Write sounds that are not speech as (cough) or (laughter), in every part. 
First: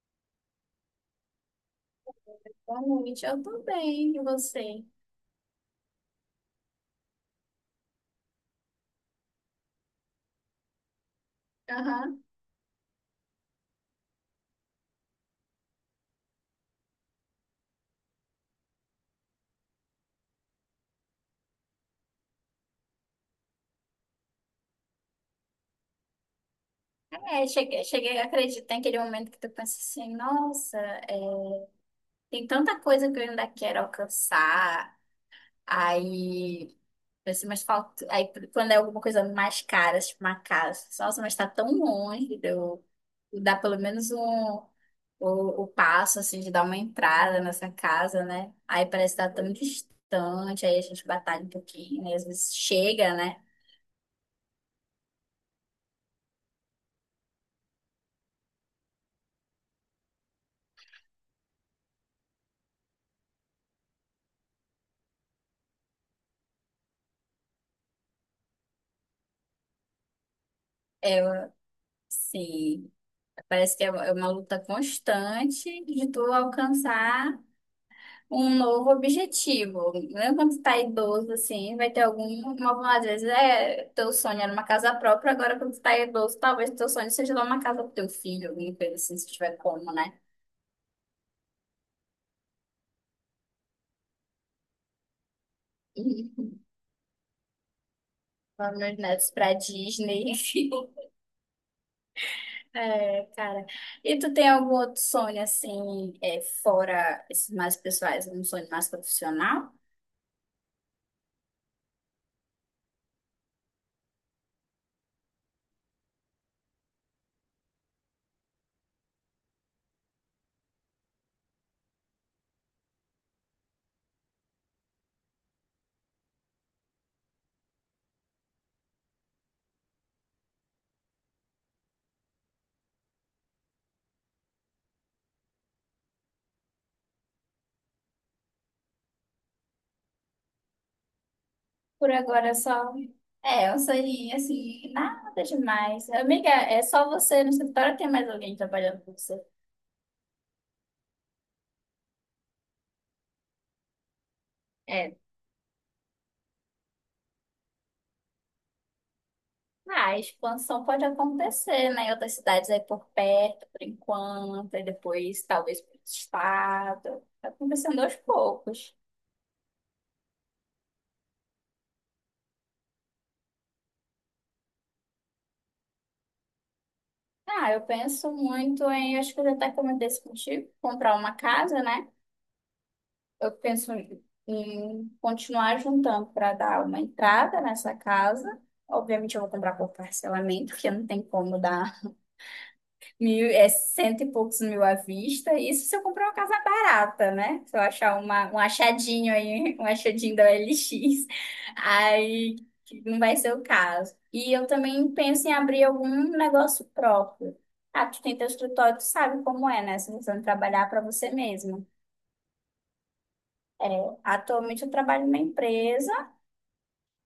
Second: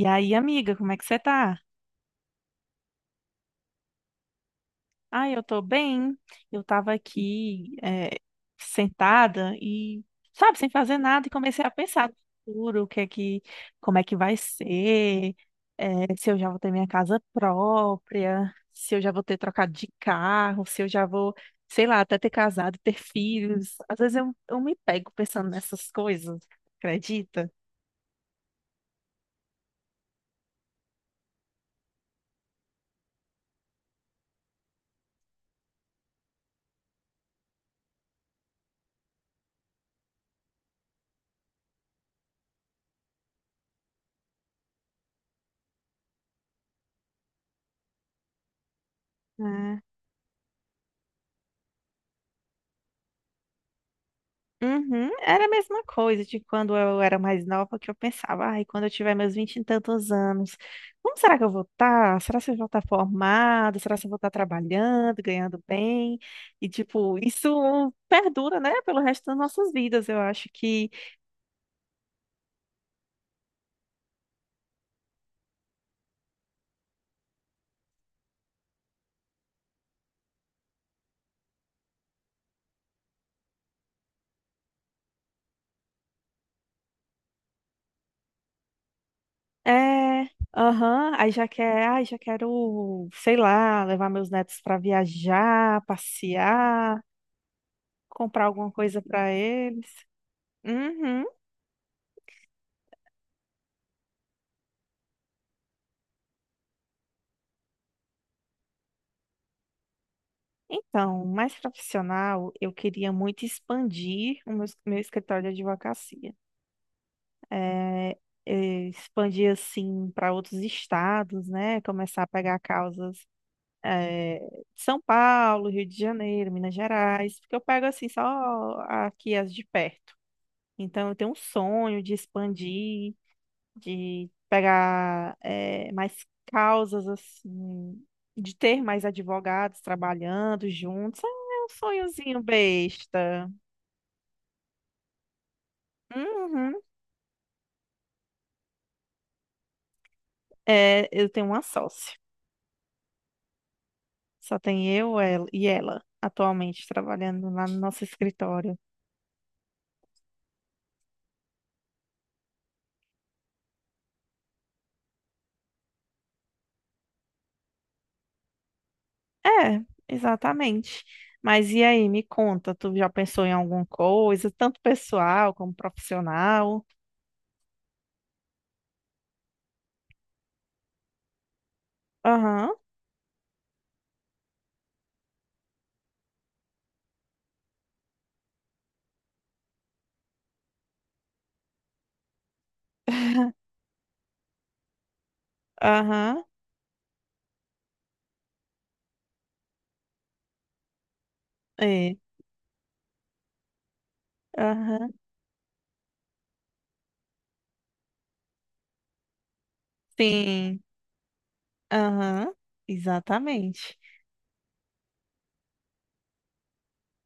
E aí, amiga, como é que você tá? Boa noite, eu tô bem, e você? Ah, eu tô bem. Eu tava aqui, sentada e, sabe, sem fazer nada e comecei a pensar no Aham. futuro, o que é que, como é que vai ser, se eu já vou ter minha casa própria, se eu já vou ter trocado de carro, se eu já vou, sei lá, até ter casado, ter filhos. Às vezes eu me pego pensando nessas coisas, É, acredita? cheguei, cheguei, acredito, tem aquele momento que tu pensa assim, nossa, é, tem tanta coisa que eu ainda quero alcançar, aí, pensa, mas falta, aí quando é alguma coisa mais cara, tipo uma casa, nossa, mas tá tão longe, de eu dar pelo menos o passo, assim, de dar uma entrada nessa casa, né? Aí parece que tá tão distante, aí a gente batalha um pouquinho, né? Às vezes chega, né? Uhum, era a mesma coisa de quando eu era mais nova, que eu pensava, ai, quando eu tiver meus vinte e tantos anos, como será que eu vou estar? Será que eu vou estar formada? Será que eu vou estar trabalhando, ganhando bem? E, tipo, isso perdura, né, pelo resto das nossas vidas. Eu acho que É, sim. Parece que é uma luta constante de tu alcançar um novo objetivo. Mesmo quando tu tá idoso, assim, vai ter algumas às vezes é, teu sonho era uma casa própria, agora quando tu tá idoso, talvez teu sonho seja dar uma casa pro teu filho, alguma coisa assim, se tiver como, né? é, aham, aí já quer, ai, já quero, sei lá, levar meus netos para viajar, E passear, comprar alguma levar meus coisa para netos pra eles. Disney. (laughs) Uhum. É, cara. E tu tem algum outro sonho, assim, é, fora esses mais pessoais, um sonho mais profissional? Então, mais profissional, eu queria muito expandir o meu escritório de advocacia. É, Expandir, assim, para outros estados, né? Começar a pegar causas, é, de São Paulo, Rio de Janeiro, Minas Gerais, porque eu pego, assim, só aqui as de perto. Então, eu tenho um sonho de expandir, de pegar mais causas assim, de ter mais advogados trabalhando juntos. É um Por sonhozinho agora só. besta. É, um sonhinho assim, nada demais. Amiga, Uhum. é só você no escritório ou tem mais alguém trabalhando com você? É, eu tenho uma sócia. Só tem É. eu ela, e ela atualmente trabalhando lá no nosso escritório. Ah, a expansão pode acontecer, né? Em outras cidades aí por perto, por enquanto, e depois talvez para outro estado. Tá acontecendo aos poucos. É, exatamente. Mas e aí, me conta, tu já pensou em alguma coisa, tanto pessoal como profissional? Ah, eu penso muito em, acho que eu já até comentei isso contigo, comprar uma casa, né? Aham, Eu penso em continuar juntando para dar uma entrada nessa casa. Obviamente, eu vou comprar por parcelamento, porque não tem como dar mil, é cento e poucos mil à vista. Isso se eu comprar uma aham, casa barata, né? Se eu achar um achadinho aí, (laughs) um achadinho da OLX, é, aí que não vai ser o caso. E eu também aham, penso em abrir algum negócio próprio. Ah, tu tem teu escritório, tu sabe como é, né? Você precisa sim. trabalhar para você mesmo. Aham, exatamente. É, atualmente eu trabalho numa empresa.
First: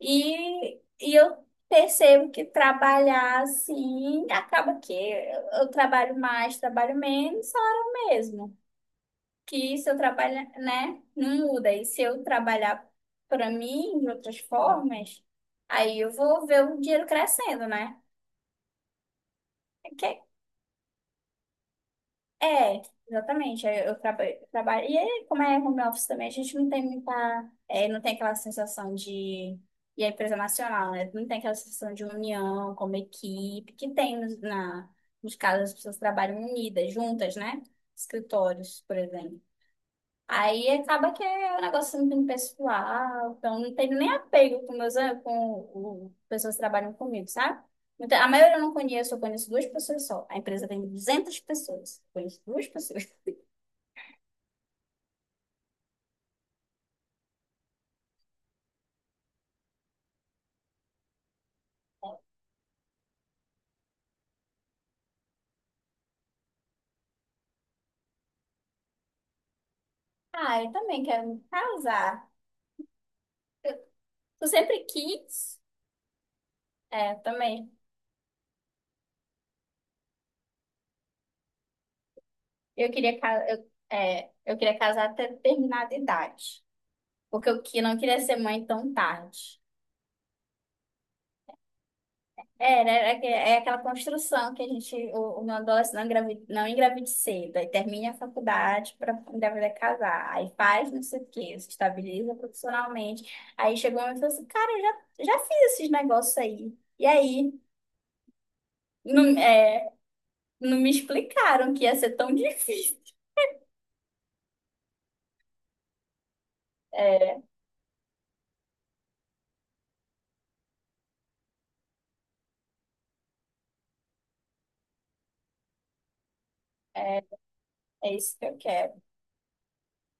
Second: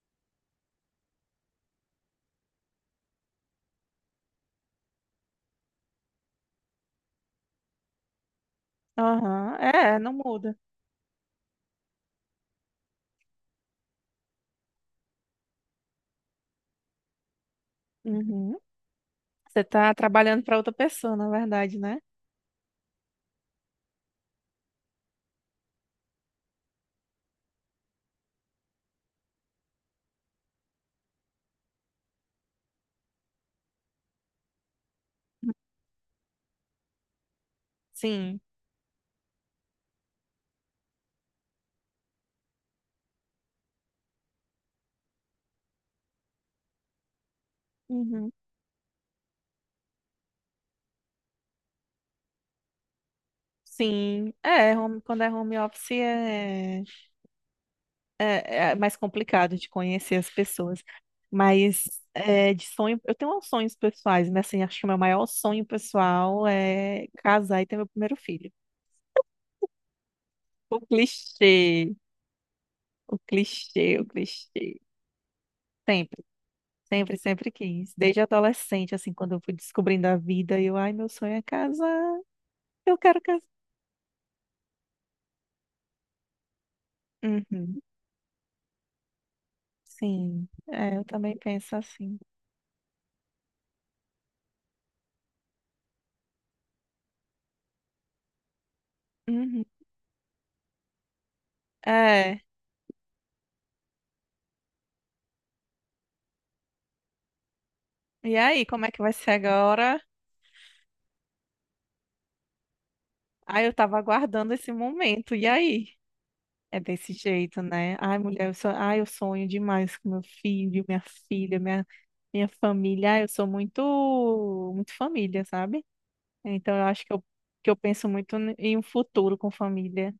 E eu percebo que trabalhar assim acaba que eu trabalho mais, trabalho menos, é hora mesmo. Aham, Que se eu é, não trabalhar, muda. né, não muda. E se eu trabalhar para mim de outras formas, aí eu vou ver o dinheiro crescendo, né? Uhum. Você tá Que, é trabalhando para outra pessoa, na verdade, né? É, exatamente. Trabalho. E aí, como é home office também, a gente não tem muita. É, não tem aquela sensação de. E a empresa nacional, né? Não tem aquela sensação de união como equipe, que tem nos casos as pessoas trabalham unidas, juntas, né? Sim. Escritórios, por exemplo. Aí acaba que é um negócio assim, muito pessoal, então não tenho nem apego com meus am- com o- pessoas que trabalham comigo, sabe? Então, a Uhum. maioria eu não conheço, eu conheço duas pessoas só. A empresa tem 200 pessoas, eu conheço duas pessoas. (laughs) Sim, é, home- quando é home office é, mais complicado de conhecer as pessoas. Mas é, de sonho, eu tenho uns sonhos pessoais, mas assim, acho que o meu maior sonho pessoal é casar e ter meu primeiro filho. Ah, eu O também quero me clichê, casar. o Eu, clichê, o eu clichê. sempre quis, sempre é, Sempre, sempre também. quis. Desde adolescente, assim, quando eu fui descobrindo a vida, eu, ai, meu sonho é casar, Eu eu queria, quero casar. ca- eu, é, eu queria casar até determinada idade, porque Uhum. Não queria ser mãe tão tarde. Sim, é, eu também penso assim. É, né? É aquela construção que a gente, o meu adolescente não engravida, não engravide cedo, aí termina a faculdade para Uhum. engravidar e casar, aí faz não sei o quê, se estabiliza É, profissionalmente, aí chegou uma e falou assim, cara, eu já fiz esses negócios aí, e aí? e aí, como é que vai Não, ser agora? não me explicaram que ia ser tão (laughs) difícil. Ai, eu tava aguardando esse momento, e aí? É desse É, jeito, né? Ai, mulher, eu sou... ai, eu sonho demais com meu filho, minha filha, minha família. Ai, eu sou muito, muito família, sabe? Então, eu acho é, que eu penso é muito isso que eu em um quero. futuro com família.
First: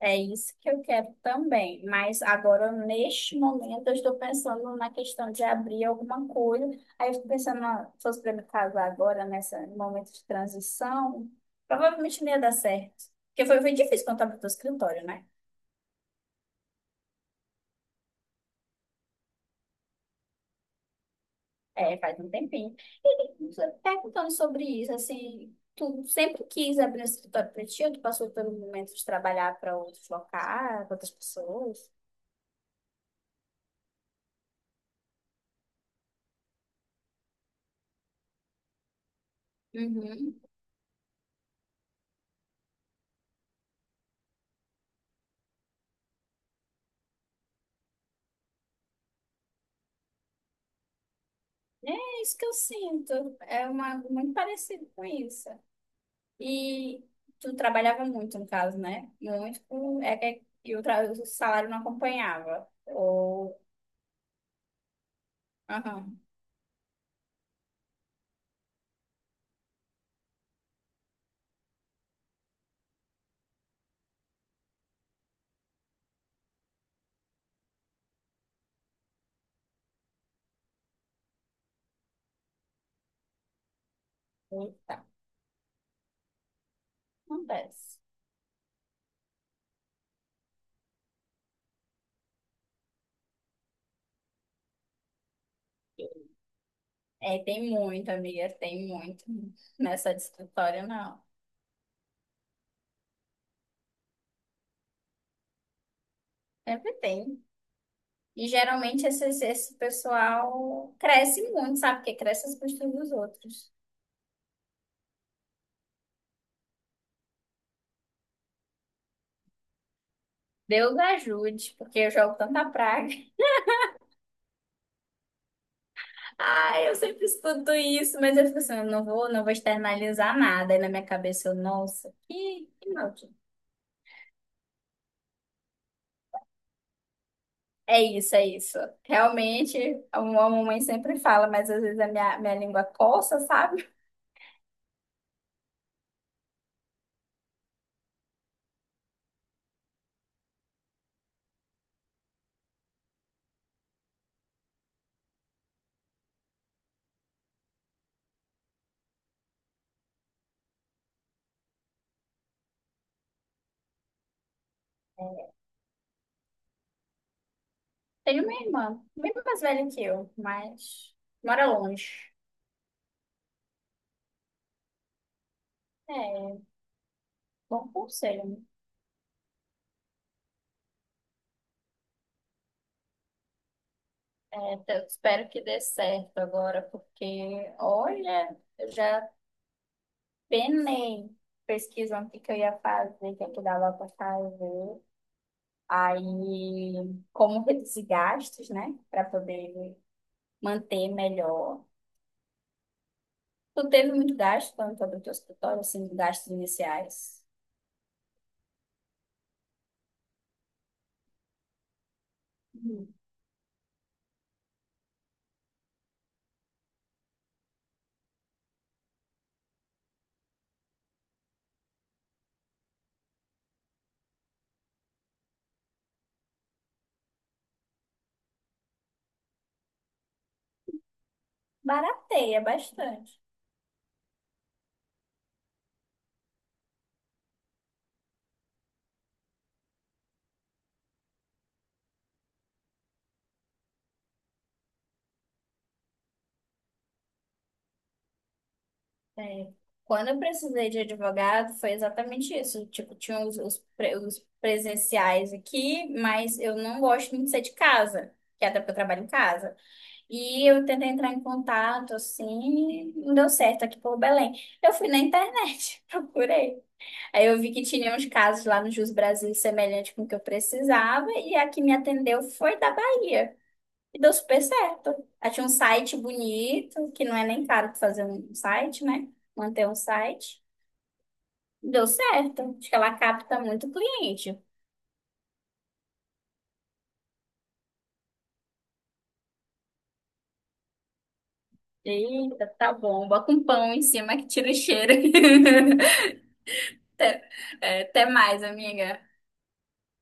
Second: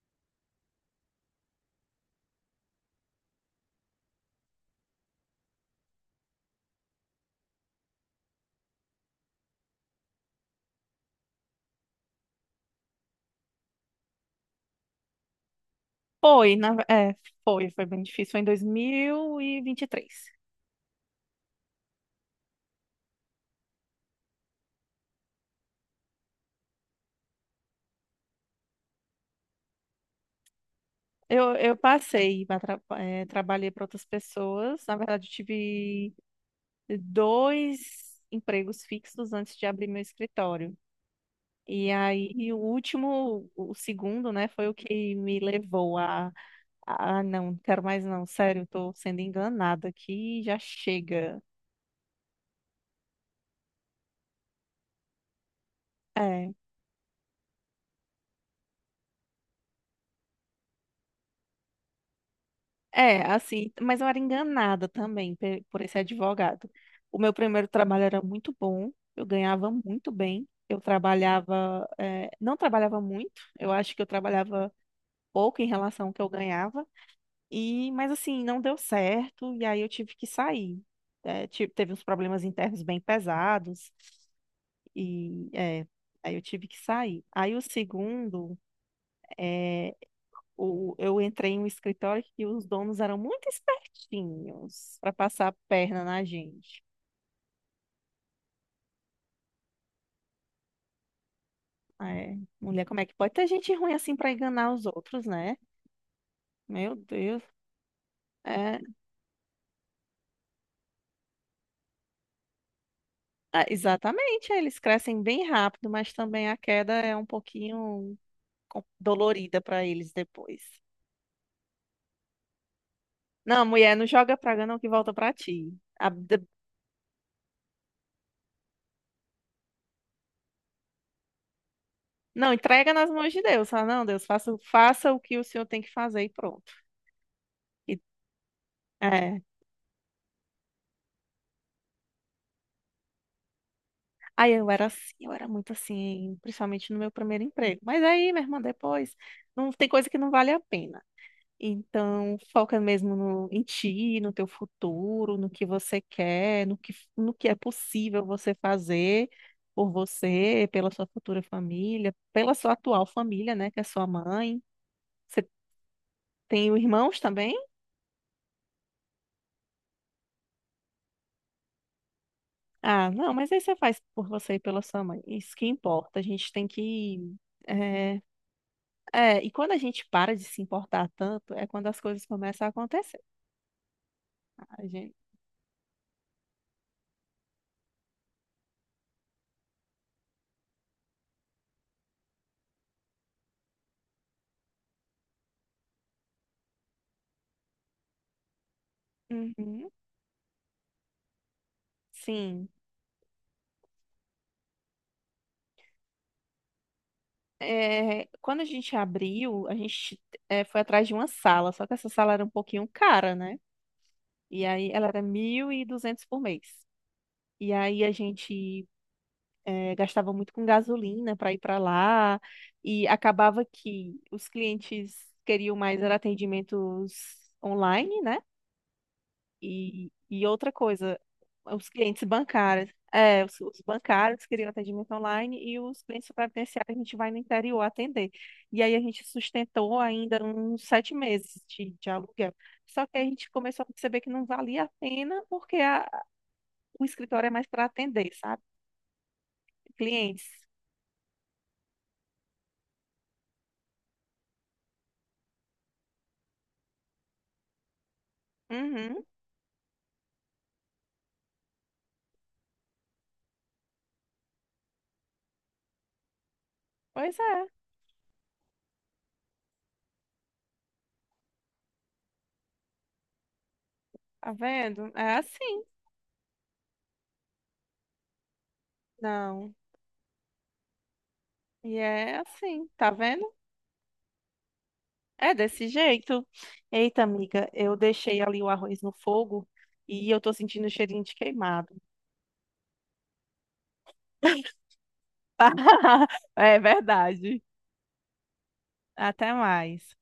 É isso que eu quero também, mas agora neste momento eu estou pensando na questão de abrir alguma coisa. Aí eu estou pensando, ah, se fosse para me casar agora, nesse momento de transição, provavelmente não ia dar certo. Porque foi difícil quando eu abri o escritório, né? Foi, na, é, foi bem difícil. Foi em dois mil e vinte e três. É, faz um tempinho. E você perguntando sobre isso, assim, tu sempre quis abrir um escritório para ti ou tu passou pelo momento de trabalhar para outros locais, para outras Eu pessoas? passei, trabalhei para outras pessoas. Na verdade, eu tive dois empregos fixos antes de abrir meu Uhum. escritório. E aí, e o último, o segundo, né, foi o que me levou a "Ah, não, não quero mais não, sério, estou sendo enganada aqui, já chega." É isso que eu sinto. É muito parecido com isso. É, E tu trabalhava muito, no caso, né? Muito. É que o salário não acompanhava. É, Ou. assim, mas eu era enganada também por esse Aham. advogado. O meu primeiro trabalho era muito bom, eu ganhava muito bem, eu trabalhava, não trabalhava muito, eu acho que eu trabalhava pouco em relação ao que eu ganhava, e, mas assim, não deu certo, e aí eu tive que sair. É, teve uns problemas internos bem pesados, Eita, e é, aí eu tive que sair. Aí o acontece. segundo, eh, eu entrei em um escritório que os donos eram muito espertinhos para passar a perna na gente. É, tem muito, amiga, tem muito. Nessa de escritório, não. Ah, é, mulher, como é que pode ter gente ruim assim para enganar os outros, né? Sempre Meu Deus. tem. E É, geralmente esse pessoal cresce muito, sabe? Porque cresce as custas dos ah, outros. exatamente, eles crescem bem rápido, mas também a queda é um pouquinho dolorida para eles depois. Deus ajude, porque eu jogo tanta praga. Não, mulher, não joga praga não que volta para ti. Ai, eu sempre escuto isso, mas eu fico assim, eu não vou externalizar nada. Aí na minha cabeça eu, nossa, Não, que entrega nas mãos maldito. de Deus. Ah, não, Deus, faça, faça o que o senhor tem que fazer e pronto. E, É isso, é isso. é. Realmente, a mamãe sempre fala, mas às vezes a minha língua coça, sabe? Aí eu era assim, eu era muito assim, principalmente no meu primeiro emprego. Mas aí, minha irmã, depois, não tem coisa que não vale a pena. Então, foca mesmo em ti, no teu futuro, no que você quer, no que é possível você fazer por você, pela sua futura família, pela sua atual família, né, que é sua mãe. Você tem irmãos também? (laughs) Tenho uma irmã, bem mais velha que eu, mas mora longe. Ah, não, mas aí você faz por você e pela sua mãe. Isso que importa. A gente É, tem que bom eh, conselho, né? é, e quando a gente para de se importar tanto, é quando as coisas começam a acontecer. É, A então, eu gente... espero que dê certo agora, porque, olha, eu já penei pesquisando o que que eu ia fazer, o que é que dava para fazer. Aí, como reduzir gastos, né? Para Uhum, poder manter melhor. sim. Tu teve muito gasto quando tu abriu teu escritório, assim, de gastos iniciais? É, quando a gente abriu, a gente foi atrás de uma sala, só que essa sala era um pouquinho Uhum. cara, né? E aí ela era 1.200 por mês. E aí a gente gastava muito com gasolina para ir para lá, e acabava que os clientes queriam mais era atendimentos online, né? E outra coisa, os clientes Barateia bancários. bastante. É, os bancários queriam atendimento online e os clientes previdenciários a gente vai no interior atender. E aí a gente sustentou ainda uns 7 meses de aluguel. Só que aí a gente começou a perceber que não valia a pena porque o escritório é mais para atender, sabe? É. Quando eu Clientes. precisei de advogado, foi exatamente isso. Tipo, tinha os presenciais aqui, mas eu não gosto muito de ser de casa, que é até porque eu Uhum. trabalho em casa. E eu tentei entrar em contato, assim, e não deu certo aqui por Belém. Eu fui na internet, (laughs) procurei. Pois Aí eu é, vi que tinha uns casos lá no Jus Brasil semelhante com o que eu precisava, e a que me atendeu foi da Bahia. E deu tá super vendo? certo. É Ela tinha um assim. site bonito, que não é nem caro pra fazer um site, né? Não. Manter um site. E Deu é certo. assim, Acho que tá ela vendo? capta muito cliente. É desse jeito. Eita, amiga, eu deixei ali o arroz no fogo e eu tô sentindo o cheirinho de queimado. Eita, tá bom. Bota um pão em cima que tira o cheiro. (laughs) (laughs) É verdade. É, até mais, amiga. Até mais.